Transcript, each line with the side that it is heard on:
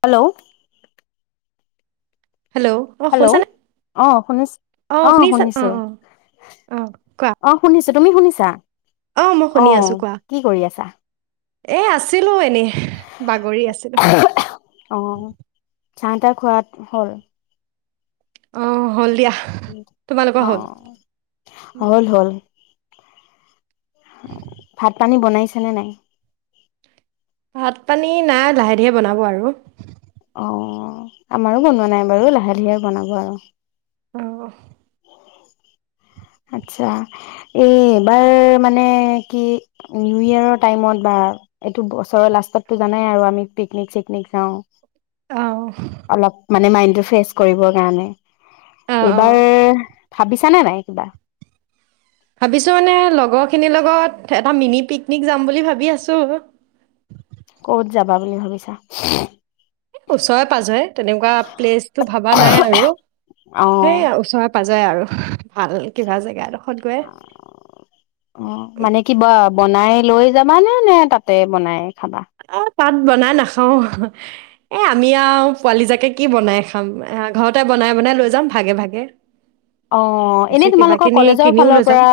left: Hello
right: hello অ
left: hello
right: শুনিছানে
left: অ শুনিছ অ
right: শুনিছা অ
left: শুনিছো
right: অ অ কোৱা
left: অ শুনিছো। তুমি শুনিছা।
right: অ মই শুনি
left: অহ
right: আছো কোৱা
left: কি কৰি আছা।
right: এ আছিল। আছিলো এনেই বাগৰি আছিলো।
left: অ চাহ তাহ খোৱাত হ'ল
right: অ হ'ল দিয়া তোমালোকৰ
left: অ
right: হ'ল
left: হল হল ভাত পানী বনাইছানে নাই
right: ভাত পানী নাই লাহে ধীৰে বনাব আৰু
left: অ আমাৰো বনোৱা নাই বাৰু লাহে ধীৰে বনাব আৰু
right: আহ
left: আচ্ছা এই এইবাৰ মানে কি নিউ ইয়ৰৰ টাইমত বা এইটো বছৰৰ লাষ্টতো জানাই আৰু আমি পিকনিক চিকনিক যাওঁ
right: অ
left: অলপ মানে মাইন ফেচ কৰিবৰ কাৰণে
right: অ অ
left: এইবাৰ ভাবিছো চান নাই একবাৰ
right: ভাবিছো মানে লগৰখিনিৰ লগত এটা মিনি পিকনিক যাম বুলি ভাবি আছো
left: কত যাবা বুলি ভাবিছা [unintelligible]
right: এ ওচৰে পাজৰে তেনেকুৱা প্লেচ টো ভবা নাই আৰু
left: অ',
right: সেই ওচৰে পাজৰে যায় আৰু ভাল কিবা জেগা গৈ
left: অ মানে কিবা বনাই লৈ যাবা নে নে তাতে বনাই খাবা
right: আহ তাত বনাই নাখাও এ আমি আৰু পোৱালি জাকে কি বনাই খাম ঘৰতে বনাই বনাই লৈ যাম ভাগে ভাগে
left: অ
right: তাৰপিছত
left: এনেই
right: কিবা
left: তোমালোকৰ
right: কিনি
left: কলেজৰ
right: কিনিও লৈ
left: ফালৰ
right: যাম
left: পৰা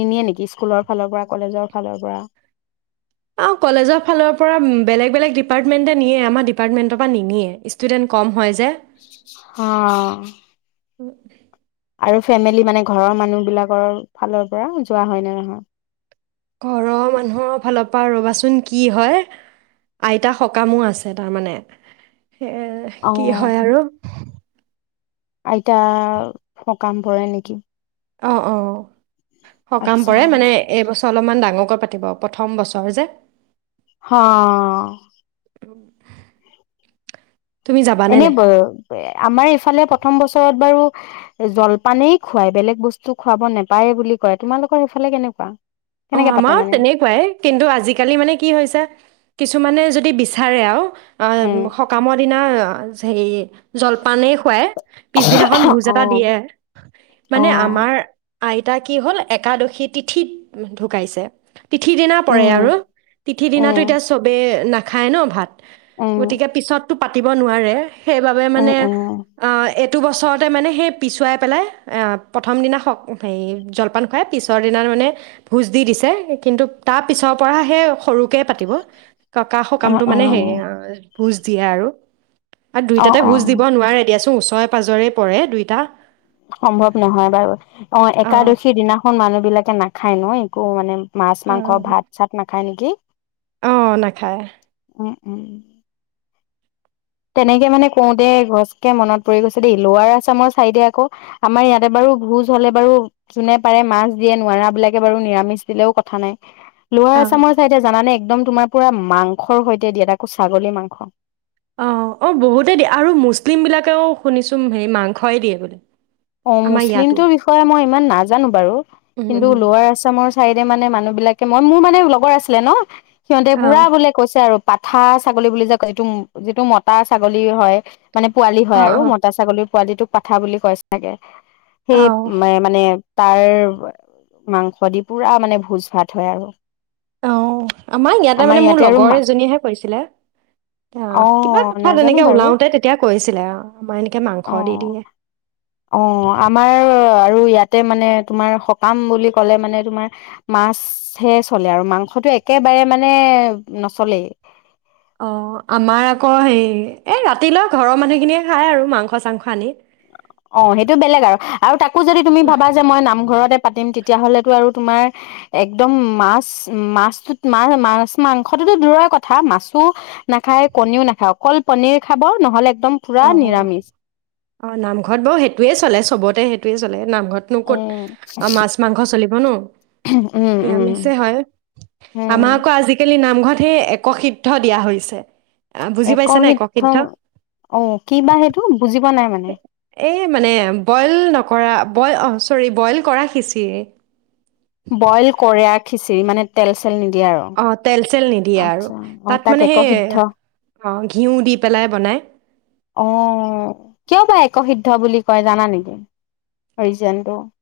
left: নিনিয়ে নেকি স্কুলৰ ফালৰ পৰা কলেজৰ ফালৰ পৰা
right: অ কলেজৰ ফালৰ পৰা বেলেগ বেলেগ ডিপাৰ্টমেণ্টতে নিয়ে আমাৰ ডিপাৰ্টমেণ্টৰ পৰা নিনিয়ে ষ্টুডেণ্ট কম হয় যে
left: হ
right: অ [inaudible]
left: আৰু ফেমিলি মানে ঘৰৰ মানুহ বিলাকৰ ফালৰ পৰা যোৱা হয় নে নহয়
right: ঘৰৰ মানুহৰ ফালৰ পৰা ৰ'বাচোন কি হয়। আইতা সকামো আছে তাৰমানে। সেয়ে কি
left: অ',
right: হয় আৰু।
left: আইতা, সকাম পৰে নেকি?
right: অ অ। সকাম
left: আচ্ছা
right: পৰে মানে এইবছৰ অলপমান ডাঙৰ কৈ পাতিব। প্ৰথম বছৰ যে।
left: হ
right: উ
left: এনেই ব, আমাৰ ইফালে প্ৰথম বছৰত বাৰু জলপানেই খুৱাই বেলেগ বস্তু খুৱাব নোপায় বুলি কয়। তোমালোকৰ সেইফালে কেনেকুৱা?
right: অ
left: কেনেকে পাতে
right: আমাৰো
left: মানে
right: তেনেকুৱাই, কিন্তু আজিকালি মানে কি হৈছে, কিছুমানে য যদি বিচাৰে আৰু, অ
left: উম
right: সকামৰ দিনা অ অ যে সেই জলপানেই খুৱাই, পিছদিনাখন ভোজ
left: অ
right: এটা দিয়ে।
left: অ
right: মানে আমাৰ আইতা কি হ'ল, একাদশী তিথিত ঢুকাইছে। তিথিৰ দিনা পৰে
left: উম
right: আৰু। তিথি দিনাট
left: উম
right: এতিয়া চবে না খায় ন ভাত।
left: উম
right: গতিকে পিছত টো পাতিব নোৱাৰে, সেইবাবে
left: উম
right: মানে
left: উম
right: অ এ এইটো বছৰতে মানে সেই পিছুৱাই পেলাই প্ৰথম দিনা হে জলপান খুৱাই, পিছৰ দিনা মানে ভোজ দি দিছে। কিন্তু তাৰ পিছৰ পৰা সেই সৰুকৈ পাতিব। ককা
left: অ
right: সকামটো
left: অ
right: মানে হেৰি হয়। ভোজ দিয়ে আৰু। আৰু
left: অ
right: দুইটাতে
left: অ
right: ভোজ দিব নোৱাৰে দিয়াচোন ছৰে পাজৰে পৰে দুইটা।
left: সম্ভৱ নহয় বাৰু। অ
right: অঁ
left: একাদশীৰ দিনাখন মানুহ বিলাকে নাখায় ন একো মানে মাছ মাংস
right: অঁ
left: ভাত চাত নাখায় নেকি!
right: অ নাখায়।
left: উম উম উ। তেনেকে মানে কওঁতে ঘছকে মনত পৰি গৈছে দেই লোৱাৰ আছামৰ চাইদে আকৌ, আমাৰ ইয়াতে বাৰু ভোজ হলে বাৰু যোনে পাৰে মাছ দিয়ে নোৱাৰা বিলাকে বাৰু নিৰামিষ দিলেও কথা নাই। লৱাৰ
right: অ'
left: আছামৰ চাইদে জানানে একদম তোমাৰ পুৰা মাংসৰ সৈতে দিয়া তাকো ছাগলী মাংস
right: অ অ বহুতেই দিয়ে আৰু মুছলিম বিলাকেও শুনিছো হেৰি মাংসই দিয়ে বুলি
left: অ মুছলিমটোৰ বিষয়ে মই ইমান নাজানো বাৰু
right: উম,
left: কিন্তু
right: উম,
left: লোৱাৰ আছামৰ চাইডে মানে মানুহ বিলাক মই মোৰ মানে লগৰ আছিলে ন সিহঁতে পুৰা
right: অ'
left: বোলে কৈছে আৰু পাঠা ছাগলী বুলি যে ক যিটো যিটো মতা ছাগলী হয় মানে পোৱালি হয়
right: অ'
left: আৰু
right: অ'
left: মতা ছাগলী পোৱালিটোক পাঠা বুলি কৈছে তাকে সেই
right: অ'
left: মাই মানে তাৰ মাংস দি পুৰা মানে ভোজ ভাত হয় আৰু
right: অ আমাৰ ইয়াতে মানে মোৰ লগৰ এজনীয়েহে কৈছিলে
left: অ
right: কিবা কথা
left: নাজানো
right: তেনেকৈ
left: বাৰু
right: ওলাওঁতে তেতিয়া কৈছিলে আৰু আমাৰ এনেকৈ মাংস দি
left: অ
right: দিয়ে
left: অ আমাৰ আৰু ইয়াতে মানে তোমাৰ সকাম বুলি ক'লে মানে তোমাৰ মাছহে চলে আৰু মাংসটো একেবাৰে মানে নচলেই
right: অ আমাৰ আকৌ হে এই ৰাতিলৈ ঘৰৰ মানুহখিনিয়ে খায় আৰু মাংস চাংস আনি
left: অ সেইটো বেলেগ আৰু তাক তাকো যদি তুমি ভাবা যে মই নামঘৰতে পাতিম তেতিয়া হলেতো আৰু তোমাৰ একদম মাছ মাছত মাছ মাছ মাংসটোোতো দূৰৰ কথা মাছো নাখায় কণীও নাখায় অকল কনিৰ খাব নহলে একদম পুৰা
right: অ
left: নিৰামিষ
right: অ নামঘৰত বৌ সেই সেইটোৱে চলে চবতে সেইটোৱে চলে নামঘৰতনো ক'ত
left: উম
right: মাছ মাংস চলিব ন
left: উম উম
right: নিৰামিষ হয়
left: উম
right: আমাৰ আকৌ আজিকালি নাম তহে একসিদ্ধ দিয়া হৈছে আ, বুজি
left: এক
right: পাইছানে
left: শিদ্ধ
right: একসিদ্ধ?
left: অ কি বা সেইটো বুজি পোৱা নাই মানে।
right: এই মানে বইল নকৰা বইল অ চৰি বইল কৰা সিচিৰ
left: বইল কৰে খিচিৰ মানে তেল চে
right: অ তেলচেল নি মানে দিয়ে আৰু
left: অ
right: তাত
left: তাক
right: মানে সেই
left: একসিদ্ধ
right: ঘিউ দি পেলায় বনাই।
left: অ কিয় বা এক সিদ্ধ বুলি কয় জানা নেকি? [unintelligible]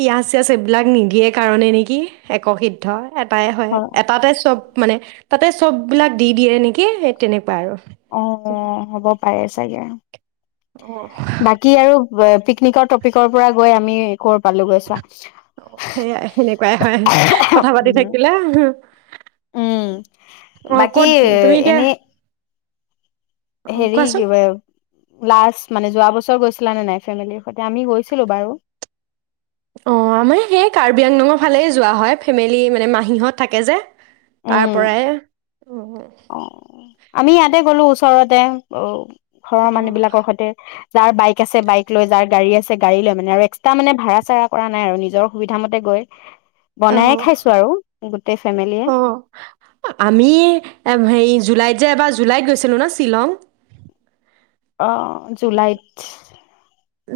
right: পিয়াজ চিয়াজ এইবিলাক নিদিয়ে কাৰণে নেকি একসিদ্ধ এটাই হয়, এটাতে চব মানে। তাতে চববিলাক দি দিয়ে নেকি সেই তেনেকুৱা আৰু
left: অ হ'ব পাৰে চাগে।
right: আহ
left: বাকী আৰু পিকনিকৰ টপিকৰ পৰা গৈ আমি কৰ পালোগৈ চোৱা।
right: সেইয়াই সেনেকুৱাই হয় কথা পাতি থাকিলে আহ
left: উম বাকী
right: কত তুমি এতিয়া
left: এনে
right: অ
left: হেৰি
right: কোৱাচোন
left: কি লাষ্ট মানে যোৱা বছৰ গৈছিলা নে নাই ফেমিলিৰ সৈতে আমি গৈছিলো বাৰু
right: অ আমাৰ সেই কাৰ্বি আংলঙৰ ফালে যোৱা হয় ফেমিলি মানে মাহীহত থাকে যে তাৰ
left: উম।
right: পৰাই অ
left: অ আমি ইয়াতে গলো ওচৰতে অ ঘৰৰ মানুহ বিলাকৰ সৈতে যাৰ বাইক আছে বাইক লৈ যাৰ গাড়ী আছে গাড়ী লৈ মানে আৰু এক্সট্ৰা মানে ভাড়া চাডা কৰা নাই আৰু নিজৰ সুবিধা মতে গৈ
right: অ
left: বনায়ে খাইছো আৰু গোটেই ফেমিলিয়ে
right: অ আমি হেৰি জুলাইত যে এবাৰ জুলাইত গৈছিলোঁ ন শ্বিলং
left: অ জুলাইত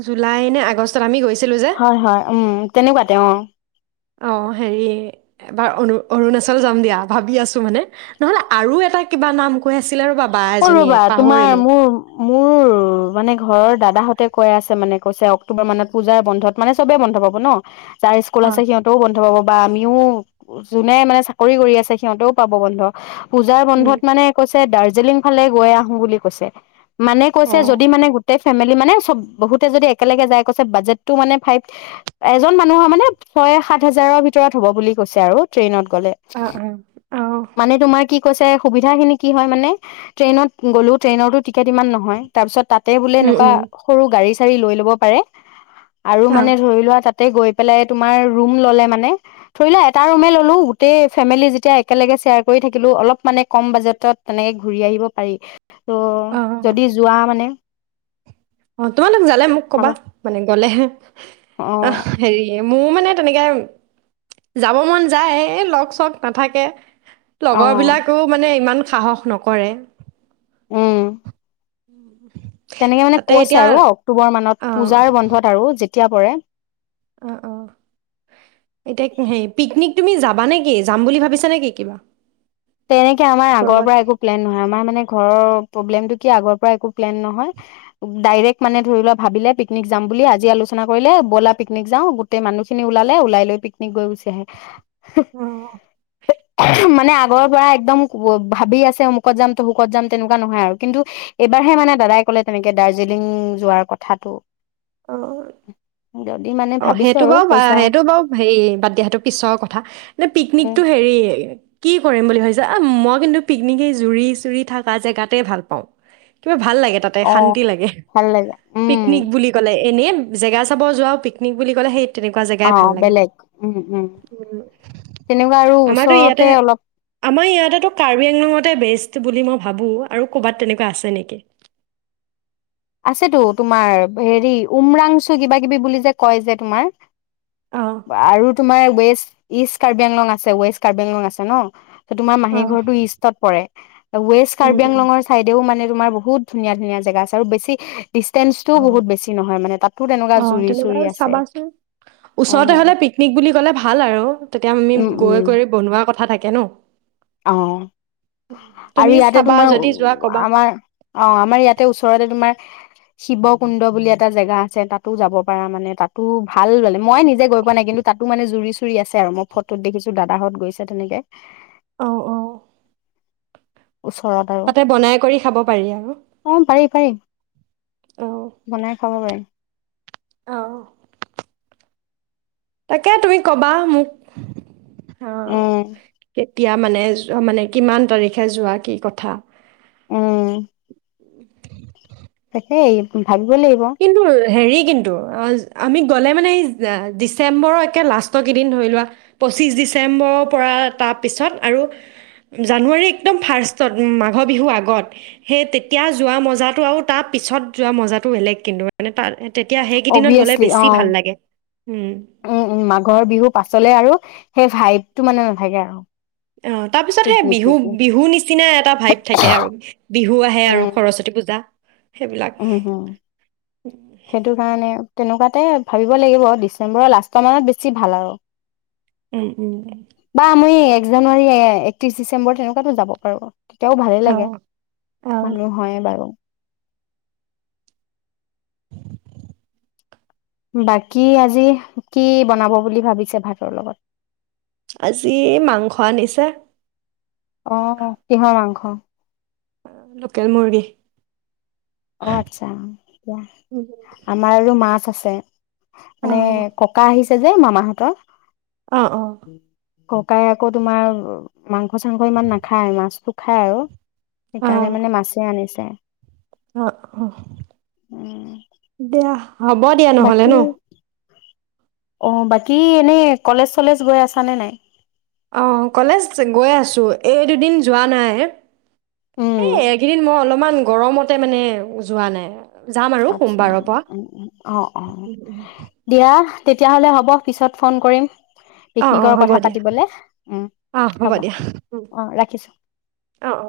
right: জুলাই নে আগষ্টত আমি গৈছো
left: হয় হয় উম তেনেকুৱা তেওঁ
right: অ হেৰি এবাৰ অৰুণাচল যাম দিয়া ভাবি আছো মানে নহ'লে আৰু এটা কিবা নাম কৈ আছিলে ৰ'বা বা
left: অ অ অ
right: এজনীয়ে পাহৰিলোঁ
left: ঘৰৰ দাদাহঁতে কৈ আছে মানে কৈছে অক্টোবৰ মানত পূজাৰ বন্ধত মানে চবে বন্ধ পাব ন যাৰ স্কুল
right: অ
left: আছে সিহঁতেও বন্ধ পাব বা আমিও যোনে মানে চাকৰি কৰি আছে সিহঁতেও পাব বন্ধ পূজাৰ
right: উম
left: বন্ধত মানে কৈছে তে ডাৰ জেলিং ফালে গৈ আহো বুলি কৈছে মানে
right: অ
left: কৈছে যদি মানে গোটেই ফেমেলি মানে চব বহুতে যদি একেলগে যাই কৈছে বাজেটটো মানে ফাএভ এজন মানুহৰ মানে ছয় সাত হাজাৰৰ ভিতৰত হ'ব বুলি কৈছে আৰু ট্ৰেইনত গলে
right: অ অ অ
left: মানে তোমাৰ কি কৈছে সুবিধাখিনি কি হয় মানে ট্ৰেইনত গ'লো ট্ৰেইনৰতো টিকেট ইমান নহয় তাৰপিছত তাত তাতে বোলে
right: উম
left: এনেকুৱা
right: উম
left: সৰু গাড়ী গাড়ী লৈ ল'ব পাৰে আৰু
right: অ
left: মানে ধৰি লোৱা তাতে গৈ পেলাই তুমাৰ ৰুম ল'লে মানে ধৰি লোৱা এটা ৰুমে ললো গোটেই ফেমেলি যেতিয়া একেলগে শ্বেয়াৰ কৰি থাকিলো অলপ মানে কম বাজেটত তেনেকে ঘূৰি আহিব পাৰি ত'
right: অ
left: যদি যোৱা মানে
right: অ তোমালোক জালে মোক কবা
left: ভাবা
right: মানে গলেহে অ হেৰি মোৰ মানে তেনেকে যাব মন যায় এই লগ চ নাথাকে
left: অ
right: লগৰ বিলাকো মানে ইমান সাহস নকৰে
left: উম
right: উ
left: তেনেকে মানে কৈছে আৰু অক্টোবৰ মানত
right: অঁ
left: পূজাৰ বন্ধত আৰু যেতিয়া এতিয়া পৰে
right: অ' অ' এতিয়া হেই পিকনিক তুমি যাবা নেকি যাম বুলি ভাবিছা নেকি কিবা
left: তেনেকে আমাৰ আগৰ
right: ক'ৰবাত
left: পৰা একো প্লেন নহয় আমাৰ মানে ঘৰৰ প্ৰব্লেমটো কি আগৰ পৰা একো প্লেন নহয় ডাইৰেক্ট মানে ধৰি লোৱা ভাবিলে পিকনিক যাম বুলি আজি আলোচনা কৰিলে ব'লা পিকনিক যাওঁ গোটেই মানুহখিনি ওলালে ওলাই লৈ পিকনিক গৈ গুচি আহে। হেহ
right: অঁ
left: হে উমহ আগৰৰ পৰা একদম ভাবি আছে আমুকত যাম তামুকত যাম তেনেকুৱা নহয় আৰু কিন্তু এইবাৰহে মানে দাদাই ক'লে তেনেকে দাৰ্জিলিং যোৱাৰ কথাটো।
right: অ'
left: যদি মানে
right: অ'
left: ভাবিছো
right: সেইটো
left: আৰু
right: বাৰু
left: পইচা
right: সেইটো বাৰু হেৰি বাদ দিয়া সেইটো পিছৰ কথা এ
left: উম
right: পিকনিকটো হেৰি কি কৰিম বুলি ভাবিছা এ মই কিন্তু পিকনিকেই জুৰি চুৰি থকা জেগাতে ভাল পাওঁ কিবা ভাল লাগে তাতে
left: অ
right: শান্তি লাগে
left: ভাল লাগে উম
right: পিকনিক বুলি ক'লে। এনেই জেগা চাব যোৱা পিক পিকনিক বুলি ক'লে সেই তেনেকুৱা জেগাই ভাল
left: অ'
right: লাগে
left: বেলেগ উম, উম তেনেকুৱা আৰু
right: আমাৰতো ইয়াতে
left: ওচৰতে অলপ
right: আমাৰ ইয়াতেতো কাৰ্বি আংলঙতে বেষ্ট বুলি মই ভাবোঁ আৰু ক'বাত তেনেকুৱা আছে নেকি?
left: আছেতো তোমাৰ হেৰি উমৰাংচু কিবা, কিবি বুলি যে কয় যে তোমাৰ
right: অঁ
left: আৰু তোমাৰ বেছ ইষ্ট কাৰ্বিআংলং আছে ৱেষ্ট কাৰ্বিআংলং আছে ন। তোমাৰ মাহী
right: অঁ
left: ঘৰটো ইষ্টত পৰে। ৱেষ্ট
right: উম উম
left: কাৰ্বিআংলঙৰ চাইডেও মানে তোমাৰ বহুত ধুনীয়া, ধুনীয়া জেগা আছে আৰু বেছি টি [unintelligible] তেনেকুৱা
right: অ'
left: জুৰি চুৰি
right: তেনেকুৱা
left: আছে
right: চাবাচোন
left: অ
right: ওচৰতে হ'লে পিকনিক বুলি কলে ভাল আৰু তেতিয়া আমি
left: উম উম
right: গৈ কৰি বনোৱা কথা থাকে কেনো
left: অ' আৰু ইয়াতে
right: চাবা
left: তোমাৰ
right: যদি যোৱা ক'বা
left: আমাৰ অ' আমাৰ ইয়াতে ওচৰতে তোমাৰ শিৱ কুণ্ড বুলি এটা জেগা আছে তাতো যাব পাৰা মানে তাতো ভাল মানে। মই নিজে গৈ পোৱা নাই কিন্তু তাতো মনে জুৰি চু চুৰি আছে আৰু মই ফটোত দেখিছো দাদাহঁত গৈছে তেনেকে
right: অঁ অঁ
left: ওচৰত আৰু
right: তাতে বনাই কৰি খাব পাৰি আৰু
left: অ পাৰি পাৰি বনাই খাব পাৰিম।
right: অহ তাকে তুমি কবা মোক
left: উম
right: এতিয়া মানে, মানে কিমান তাৰিখে যোৱা কি কথা? [inaudible]
left: হেই এইবোৰ
right: কিন্তু ৰো ৰ হেৰি কিন্ত ও জ জ আমি গলে মানে এই যা আ ডিচেম্বৰ একে লাস্ত গিদিন ধই লোৱা, পঁচিছ ডিচেম্বৰ পৰা তা পিছত আৰু জানুৱাৰী একদম ফাৰ্ষ্টত মাঘ বিহু আগত, হেই তেতিয়া যোৱা মজাটো আও তা পিছত যোৱা মজাটো এলেগ। কিন্ত মানে তাৰ এ
left: অবিয়াছলি আ আ ও, ও ও, মাঘৰ বিহু পাছলে আৰু সে ভাইব টো মানে ন থাকে আৰু
right: অঁ তাৰ পিছত হে
left: পিকনিক পিকনিক
right: বিহু-বিহু নিচিনা এটা ভাইব থাকে আৰু--বিহু আহে আৰু সৰস্বতী পূজা সেইবিলাক
left: ও হু, সেটোকাৰণে আৰু তেনেকুৱাতেএ ভাবিব লাগিব অ, ডিচেম্বঅ লাস্ত মানত বেছি ভাল আ ও
right: ও ও ও।
left: ইক জানুৱাৰী, এ এ এ একত্ৰিশ ডিচেম্বৰ, তেনেকুৱাতো যাব পাৰো। তিতাও ভালেই
right: অঁ
left: লাগে।
right: আহ
left: মানুহ হয়েই বাৰু বাকী আজি, কি বনাব বুলি ভাবিছে ভাতৰ লগত?
right: আজি মাংস আনিছে
left: অঁ অঁ কিহৰ মাংস
right: লোকেল মুৰ্গী।
left: অ' আতচা অ' দিয়া
right: উম।
left: আমাৰ আৰু মাছ আছে ছে
right: অ
left: মানে এ এ ককা আহিছে এই যে মামাহঁতৰ
right: অঁ অঁ।
left: ককাই আকৌ তোমাৰ মাংস চাংস ইমান নাখায়। মাছটো খাই আকৌ সেইকাৰণে মানে মাছে আনিছে। [unintelligible]
right: অঁ অহ।
left: উম
right: দিয়া হ'ব দিয়া নহলে,
left: বাকী
right: ন।
left: অ', বাকী এনেই কলেজ চলেজ গৈ আছানে নাই?
right: অ' অ' অ', কলেজ গৈয়ে আছো। এই দুদিন যোৱা নাই
left: উম
right: হেই এইকেদিন মই অলপমান গৰমতে মানে যোৱা নাই। যাম আৰু
left: আটছা
right: সোমবাৰৰ পৰা
left: উম অ' অ'
right: উম, উম।
left: দিয়া তেতিয়াহ'লে হ'ব, পিছত ফোন কৰিম
right: অ অ
left: পিকনিকৰ
right: হ'ব
left: কথা
right: দিয়া
left: পাতিবলে, উম,
right: অ
left: হব
right: দিয়া উম,
left: অ' ৰাখিছো।
right: অ অ